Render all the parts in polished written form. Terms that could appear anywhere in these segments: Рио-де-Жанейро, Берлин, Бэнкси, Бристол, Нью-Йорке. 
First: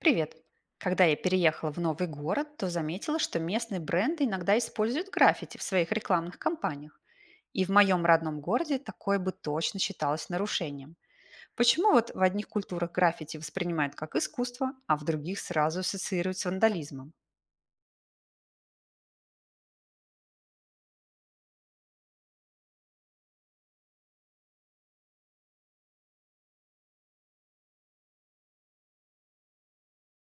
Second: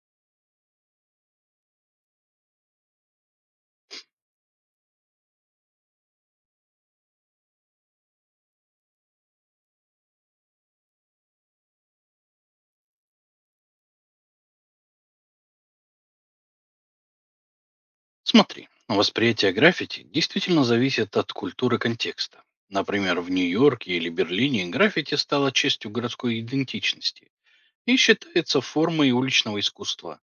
Привет! Когда я переехала в новый город, то заметила, что местные бренды иногда используют граффити в своих рекламных кампаниях. И в моем родном городе такое бы точно считалось нарушением. Почему вот в одних культурах граффити воспринимают как искусство, а в других сразу ассоциируют с вандализмом? Смотри, восприятие граффити действительно зависит от культуры контекста. Например, в Нью-Йорке или Берлине граффити стало частью городской идентичности и считается формой уличного искусства.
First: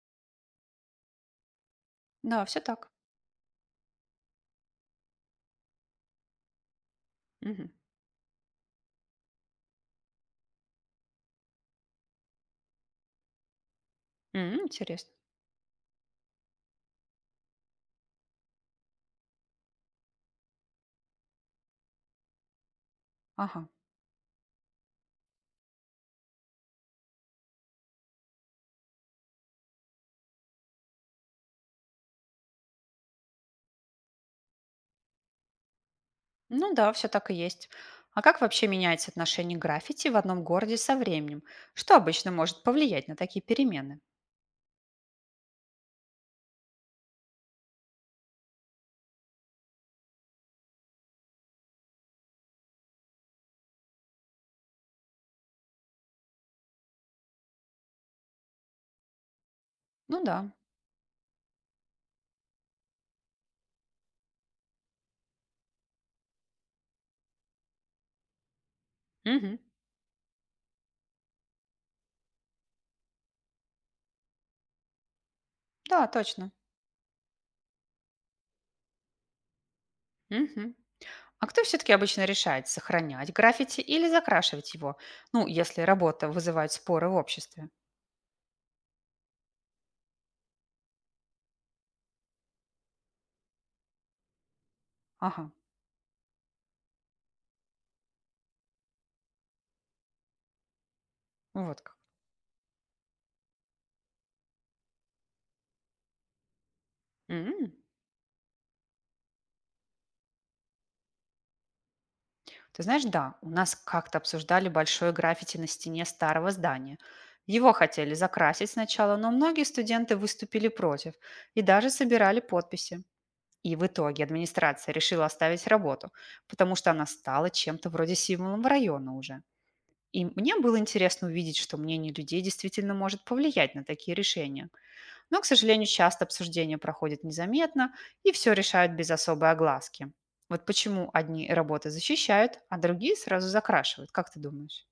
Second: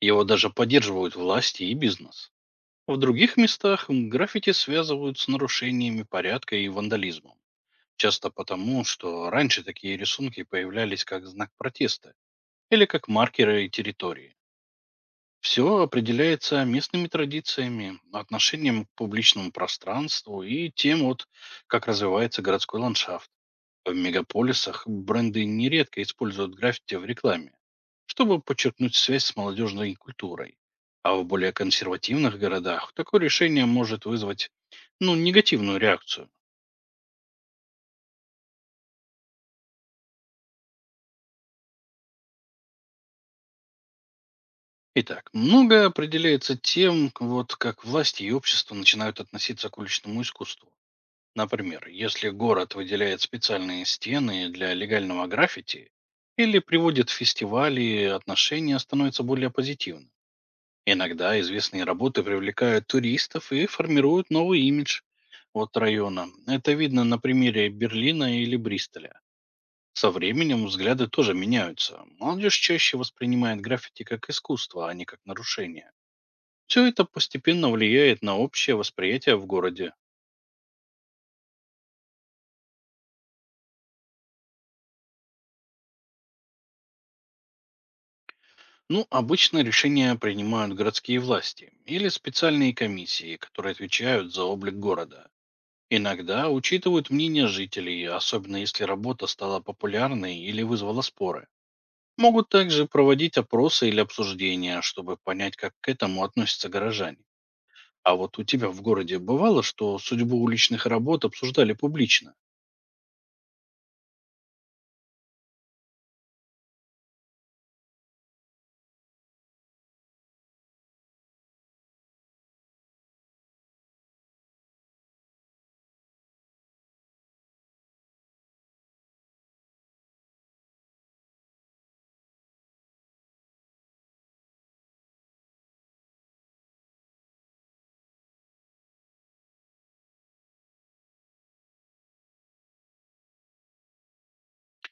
Его даже поддерживают власти и бизнес. Да, все так. В других местах граффити связывают с нарушениями порядка и вандализмом. Мгм. Часто потому, что раньше такие рисунки появлялись как знак протеста или как маркеры территории. М, интересно. Все определяется местными традициями, отношением к публичному пространству и тем, как развивается городской ландшафт. Ага. В мегаполисах бренды нередко используют граффити в рекламе, чтобы подчеркнуть связь с молодежной культурой. А в более консервативных городах такое решение может вызвать ну, негативную реакцию. Ну да, все так и есть. А как вообще меняется отношение к граффити в одном городе со временем? Что обычно может повлиять на такие перемены? Итак, многое определяется тем, как власти и общество начинают относиться к уличному искусству. Например, если город выделяет специальные стены для легального граффити или приводит фестивали, отношения становятся более позитивными. Ну да. Иногда известные работы привлекают туристов и формируют новый имидж от района. Это видно на примере Берлина или Бристоля. Мгм. Со временем взгляды тоже меняются. Молодежь чаще воспринимает граффити как искусство, а не как нарушение. Да, точно. Все это постепенно влияет на общее восприятие в городе. Мгм. А кто все-таки обычно решает, сохранять граффити или закрашивать его? Ну, если работа вызывает споры в обществе. Ну, обычно решения принимают городские власти или специальные комиссии, которые отвечают за облик города. Ага, Иногда учитывают мнение жителей, особенно если работа стала популярной или вызвала споры. ну вот как. Могут также проводить опросы или обсуждения, чтобы понять, как к этому относятся горожане. М. А вот у тебя в городе бывало, что судьбу уличных работ обсуждали публично? Ты знаешь, да, у нас как-то обсуждали большое граффити на стене старого здания. Его хотели закрасить сначала, но многие студенты выступили против и даже собирали подписи. И в итоге администрация решила оставить работу, потому что она стала чем-то вроде символом района уже. И мне было интересно увидеть, что мнение людей действительно может повлиять на такие решения. Но, к сожалению, часто обсуждения проходят незаметно и все решают без особой огласки. Вот почему одни работы защищают, а другие сразу закрашивают, как ты думаешь?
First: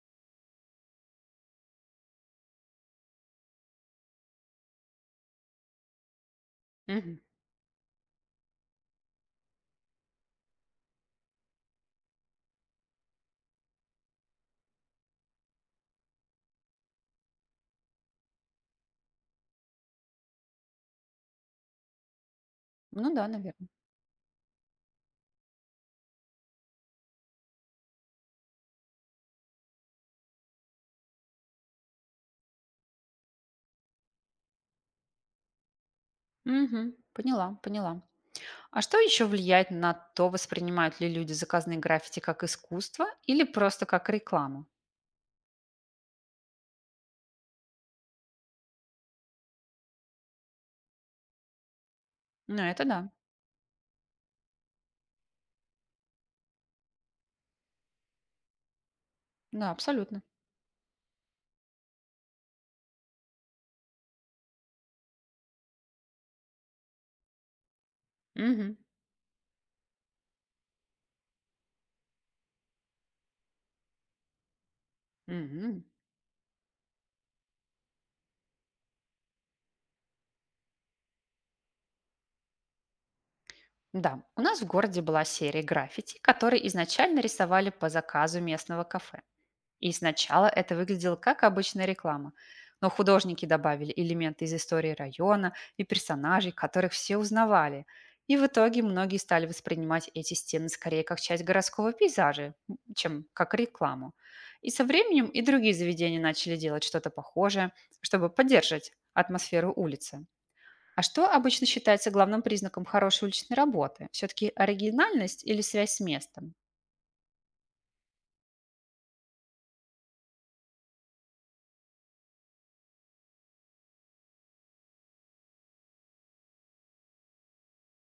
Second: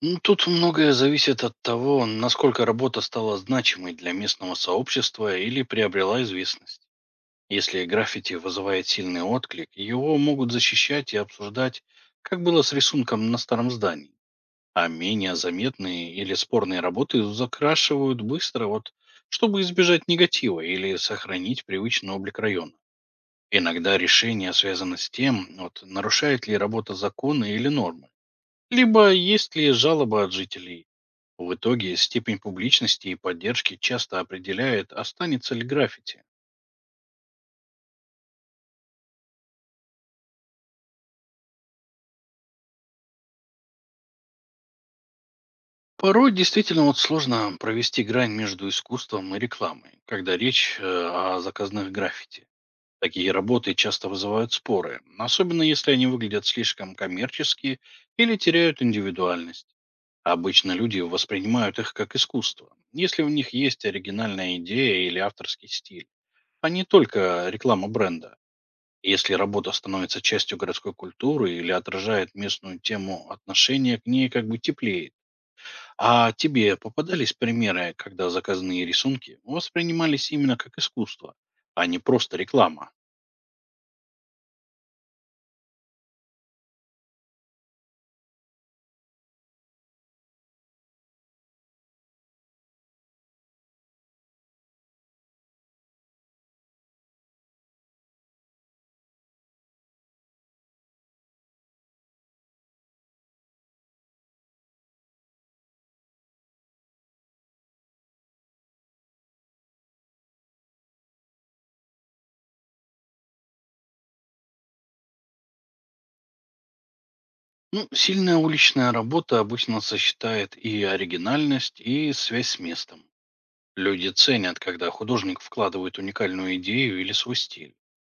Ну, тут многое зависит от того, насколько работа стала значимой для местного сообщества или приобрела известность. Мгм. Если граффити вызывает сильный отклик, его могут защищать и обсуждать, как было с рисунком на старом здании. А менее заметные или спорные работы закрашивают быстро, чтобы избежать негатива или сохранить привычный облик района. Ну да, наверное. Иногда решение связано с тем, нарушает ли работа законы или нормы, либо есть ли жалоба от жителей. В итоге степень публичности и поддержки часто определяет, останется ли граффити. Мгм. Поняла, поняла. А что еще влияет на то, воспринимают ли люди заказные граффити как искусство или просто как рекламу? Порой действительно вот сложно провести грань между искусством и рекламой, когда речь о заказных граффити. Ну это да, Такие работы часто вызывают споры, особенно если они выглядят слишком коммерчески или теряют да, индивидуальность. абсолютно. Обычно люди воспринимают их как искусство, если у них есть оригинальная идея или авторский стиль, а не только реклама бренда. Мгм. Если работа становится частью городской культуры или отражает местную тему, отношение к ней как бы теплеет. Мгм. А тебе попадались примеры, когда заказные рисунки воспринимались именно как искусство, а не просто реклама? Да, у нас в городе была серия граффити, которые изначально рисовали по заказу местного кафе. И сначала это выглядело как обычная реклама. Но художники добавили элементы из истории района и персонажей, которых все узнавали. И в итоге многие стали воспринимать эти стены скорее как часть городского пейзажа, чем как рекламу. И со временем и другие заведения начали делать что-то похожее, чтобы поддерживать атмосферу улицы. А что обычно считается главным признаком хорошей уличной работы? Все-таки оригинальность или связь с местом? Ну, сильная уличная работа обычно сочетает и оригинальность, и связь с местом. Люди ценят, когда художник вкладывает уникальную идею или свой стиль,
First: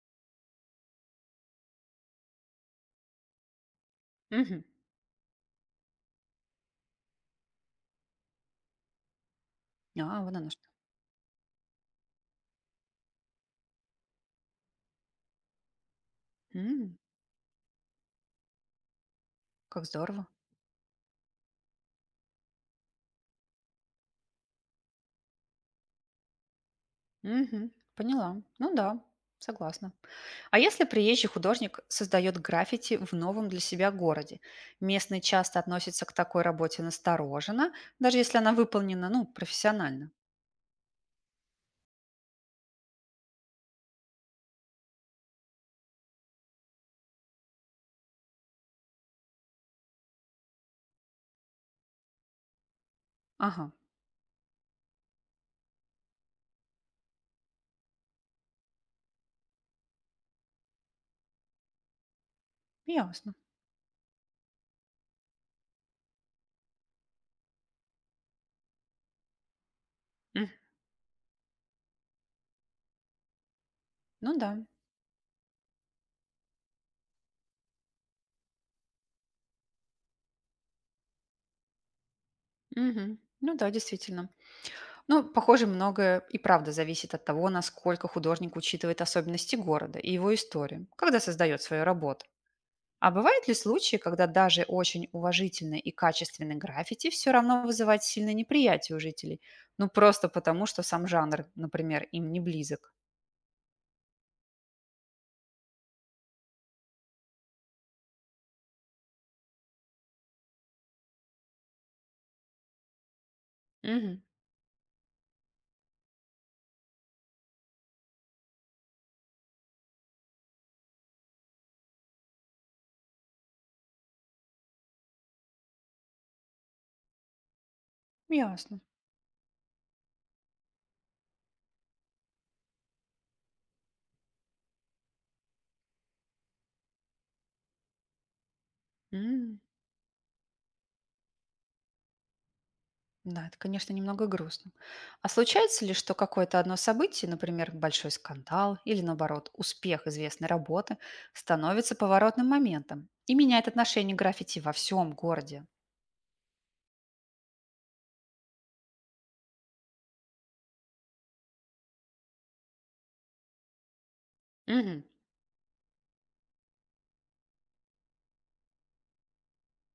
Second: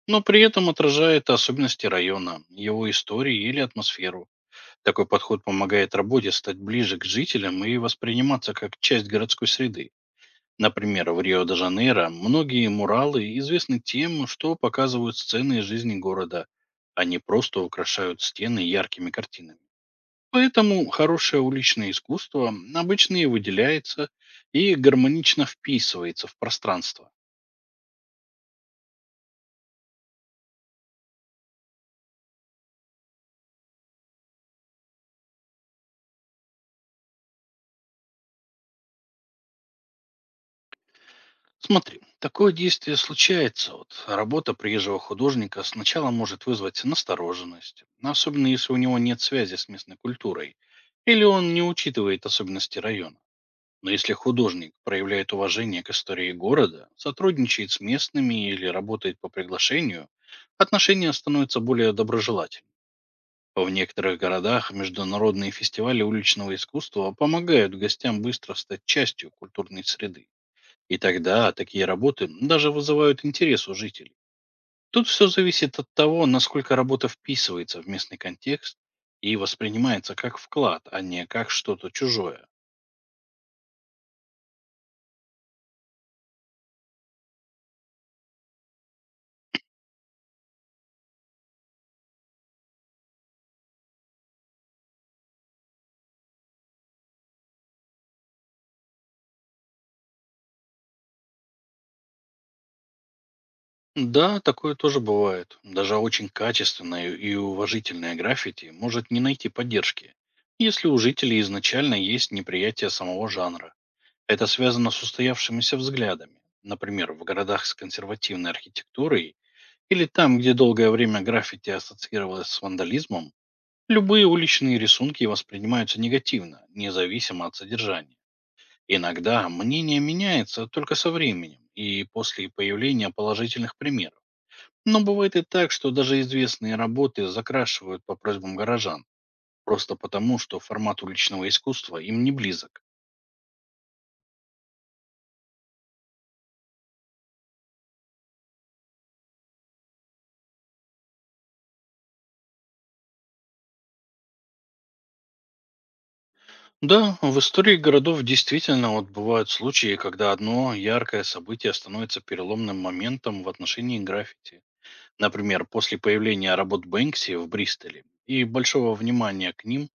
но при этом отражает особенности района, его истории или атмосферу. Мгм. Такой подход помогает работе стать ближе к жителям и восприниматься как часть городской среды. А, вон оно что. Например, в Рио-де-Жанейро многие муралы известны тем, что показывают сцены из жизни города, М, а не просто украшают стены яркими картинами. как здорово. Поэтому хорошее уличное искусство обычно и выделяется, и гармонично вписывается в пространство. Мгм. Поняла. Ну да, согласна. А если приезжий художник создает граффити в новом для себя городе? Местные часто относятся к такой работе настороженно, даже если она выполнена, ну, профессионально. Смотри, такое действие случается. Вот работа приезжего художника сначала может вызвать настороженность, особенно если у него нет связи с местной культурой или он не учитывает особенности района. Ага, Но если художник проявляет уважение к истории города, сотрудничает с местными или работает по приглашению, отношения становятся более доброжелательными. ясно. В некоторых городах международные фестивали уличного искусства помогают гостям быстро стать частью культурной среды. М, И тогда такие работы даже вызывают интерес у жителей. Ну да. Тут все зависит от того, насколько работа вписывается в местный контекст и воспринимается как вклад, а не как что-то чужое. Мгм. Ну да, действительно. Ну, похоже, многое и правда зависит от того, насколько художник учитывает особенности города и его историю, когда создает свою работу. А бывают ли случаи, когда даже очень уважительный и качественный граффити все равно вызывает сильное неприятие у жителей? Ну, просто потому, что сам жанр, например, им не близок. Да, такое тоже бывает. Даже очень качественное и уважительное граффити может не найти поддержки, если у жителей изначально есть неприятие самого жанра. Угу, Это связано с устоявшимися взглядами. Например, в городах с консервативной архитектурой или там, где долгое время граффити ассоциировалось с вандализмом, любые уличные рисунки воспринимаются негативно, независимо от содержания. ясно. Иногда мнение меняется только со временем и после появления положительных примеров. Но бывает и так, что даже известные работы закрашивают по просьбам горожан, М. просто потому, что формат уличного искусства им не близок. Да, это, конечно, немного грустно. А случается ли, что какое-то одно событие, например, большой скандал или, наоборот, успех известной работы, становится поворотным моментом и меняет отношение к граффити во всем городе? Да, в истории городов действительно вот бывают случаи, когда одно яркое событие становится переломным моментом в отношении граффити. Мгм. Например, после появления работ Бэнкси в Бристоле и большого внимания к ним,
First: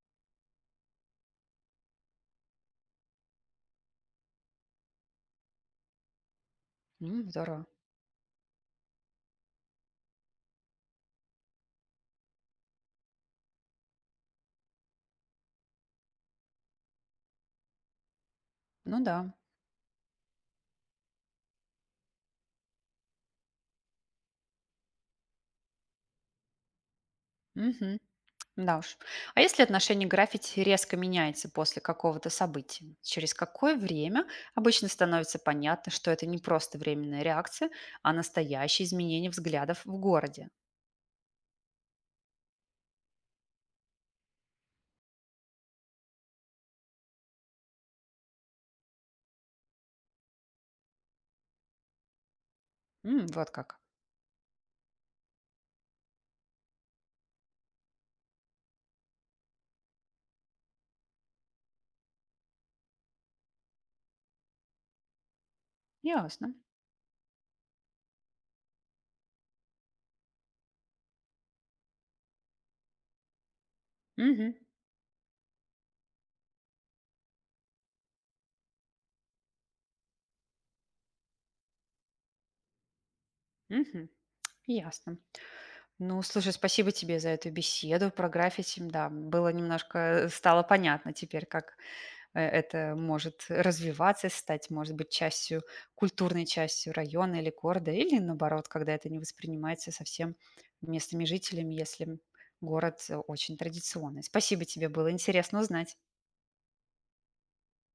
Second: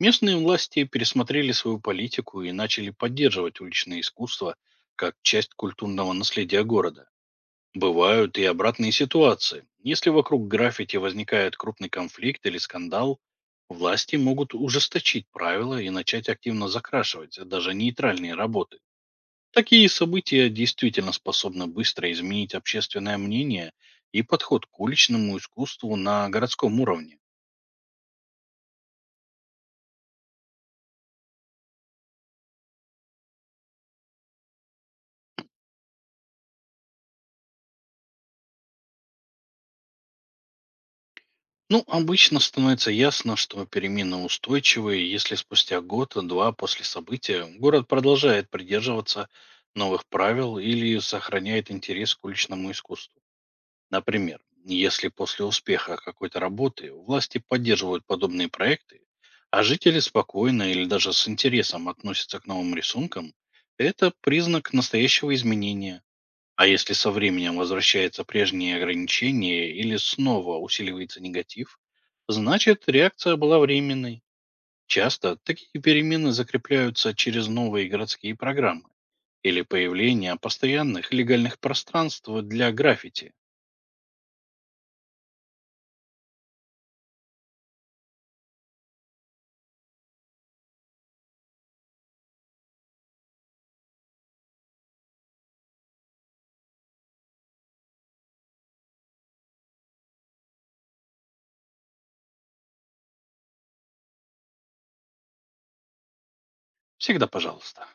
местные власти пересмотрели свою политику и начали поддерживать уличное искусство как часть культурного наследия города. М, здорово. Бывают и обратные ситуации. Если вокруг граффити возникает крупный конфликт или скандал, власти могут ужесточить правила и начать активно закрашивать а даже нейтральные работы. Ну да. Такие события действительно способны быстро изменить общественное мнение и подход к уличному искусству на городском уровне. Мгм. Да уж. А если отношение к граффити резко меняется после какого-то события, через какое время обычно становится понятно, что это не просто временная реакция, а настоящее изменение взглядов в городе? Ну, обычно становится ясно, что перемены устойчивые, если спустя год-два после события город продолжает придерживаться новых правил или сохраняет интерес к уличному искусству. М, вот как. Например, если после успеха какой-то работы власти поддерживают подобные проекты, а жители спокойно или даже с интересом относятся к новым рисункам, это признак настоящего изменения. Ясно. А если со временем возвращаются прежние ограничения или снова усиливается негатив, значит реакция была временной. Мгм. Часто такие перемены закрепляются через новые городские программы или появление постоянных легальных пространств для граффити. Мгм. Ясно. Ну, слушай, спасибо тебе за эту беседу про граффити. Да, было немножко, стало понятно теперь, как это может развиваться, стать, может быть, частью, культурной частью района или города, или наоборот, когда это не воспринимается совсем местными жителями, если город очень традиционный. Спасибо тебе, было интересно узнать. Всегда пожалуйста.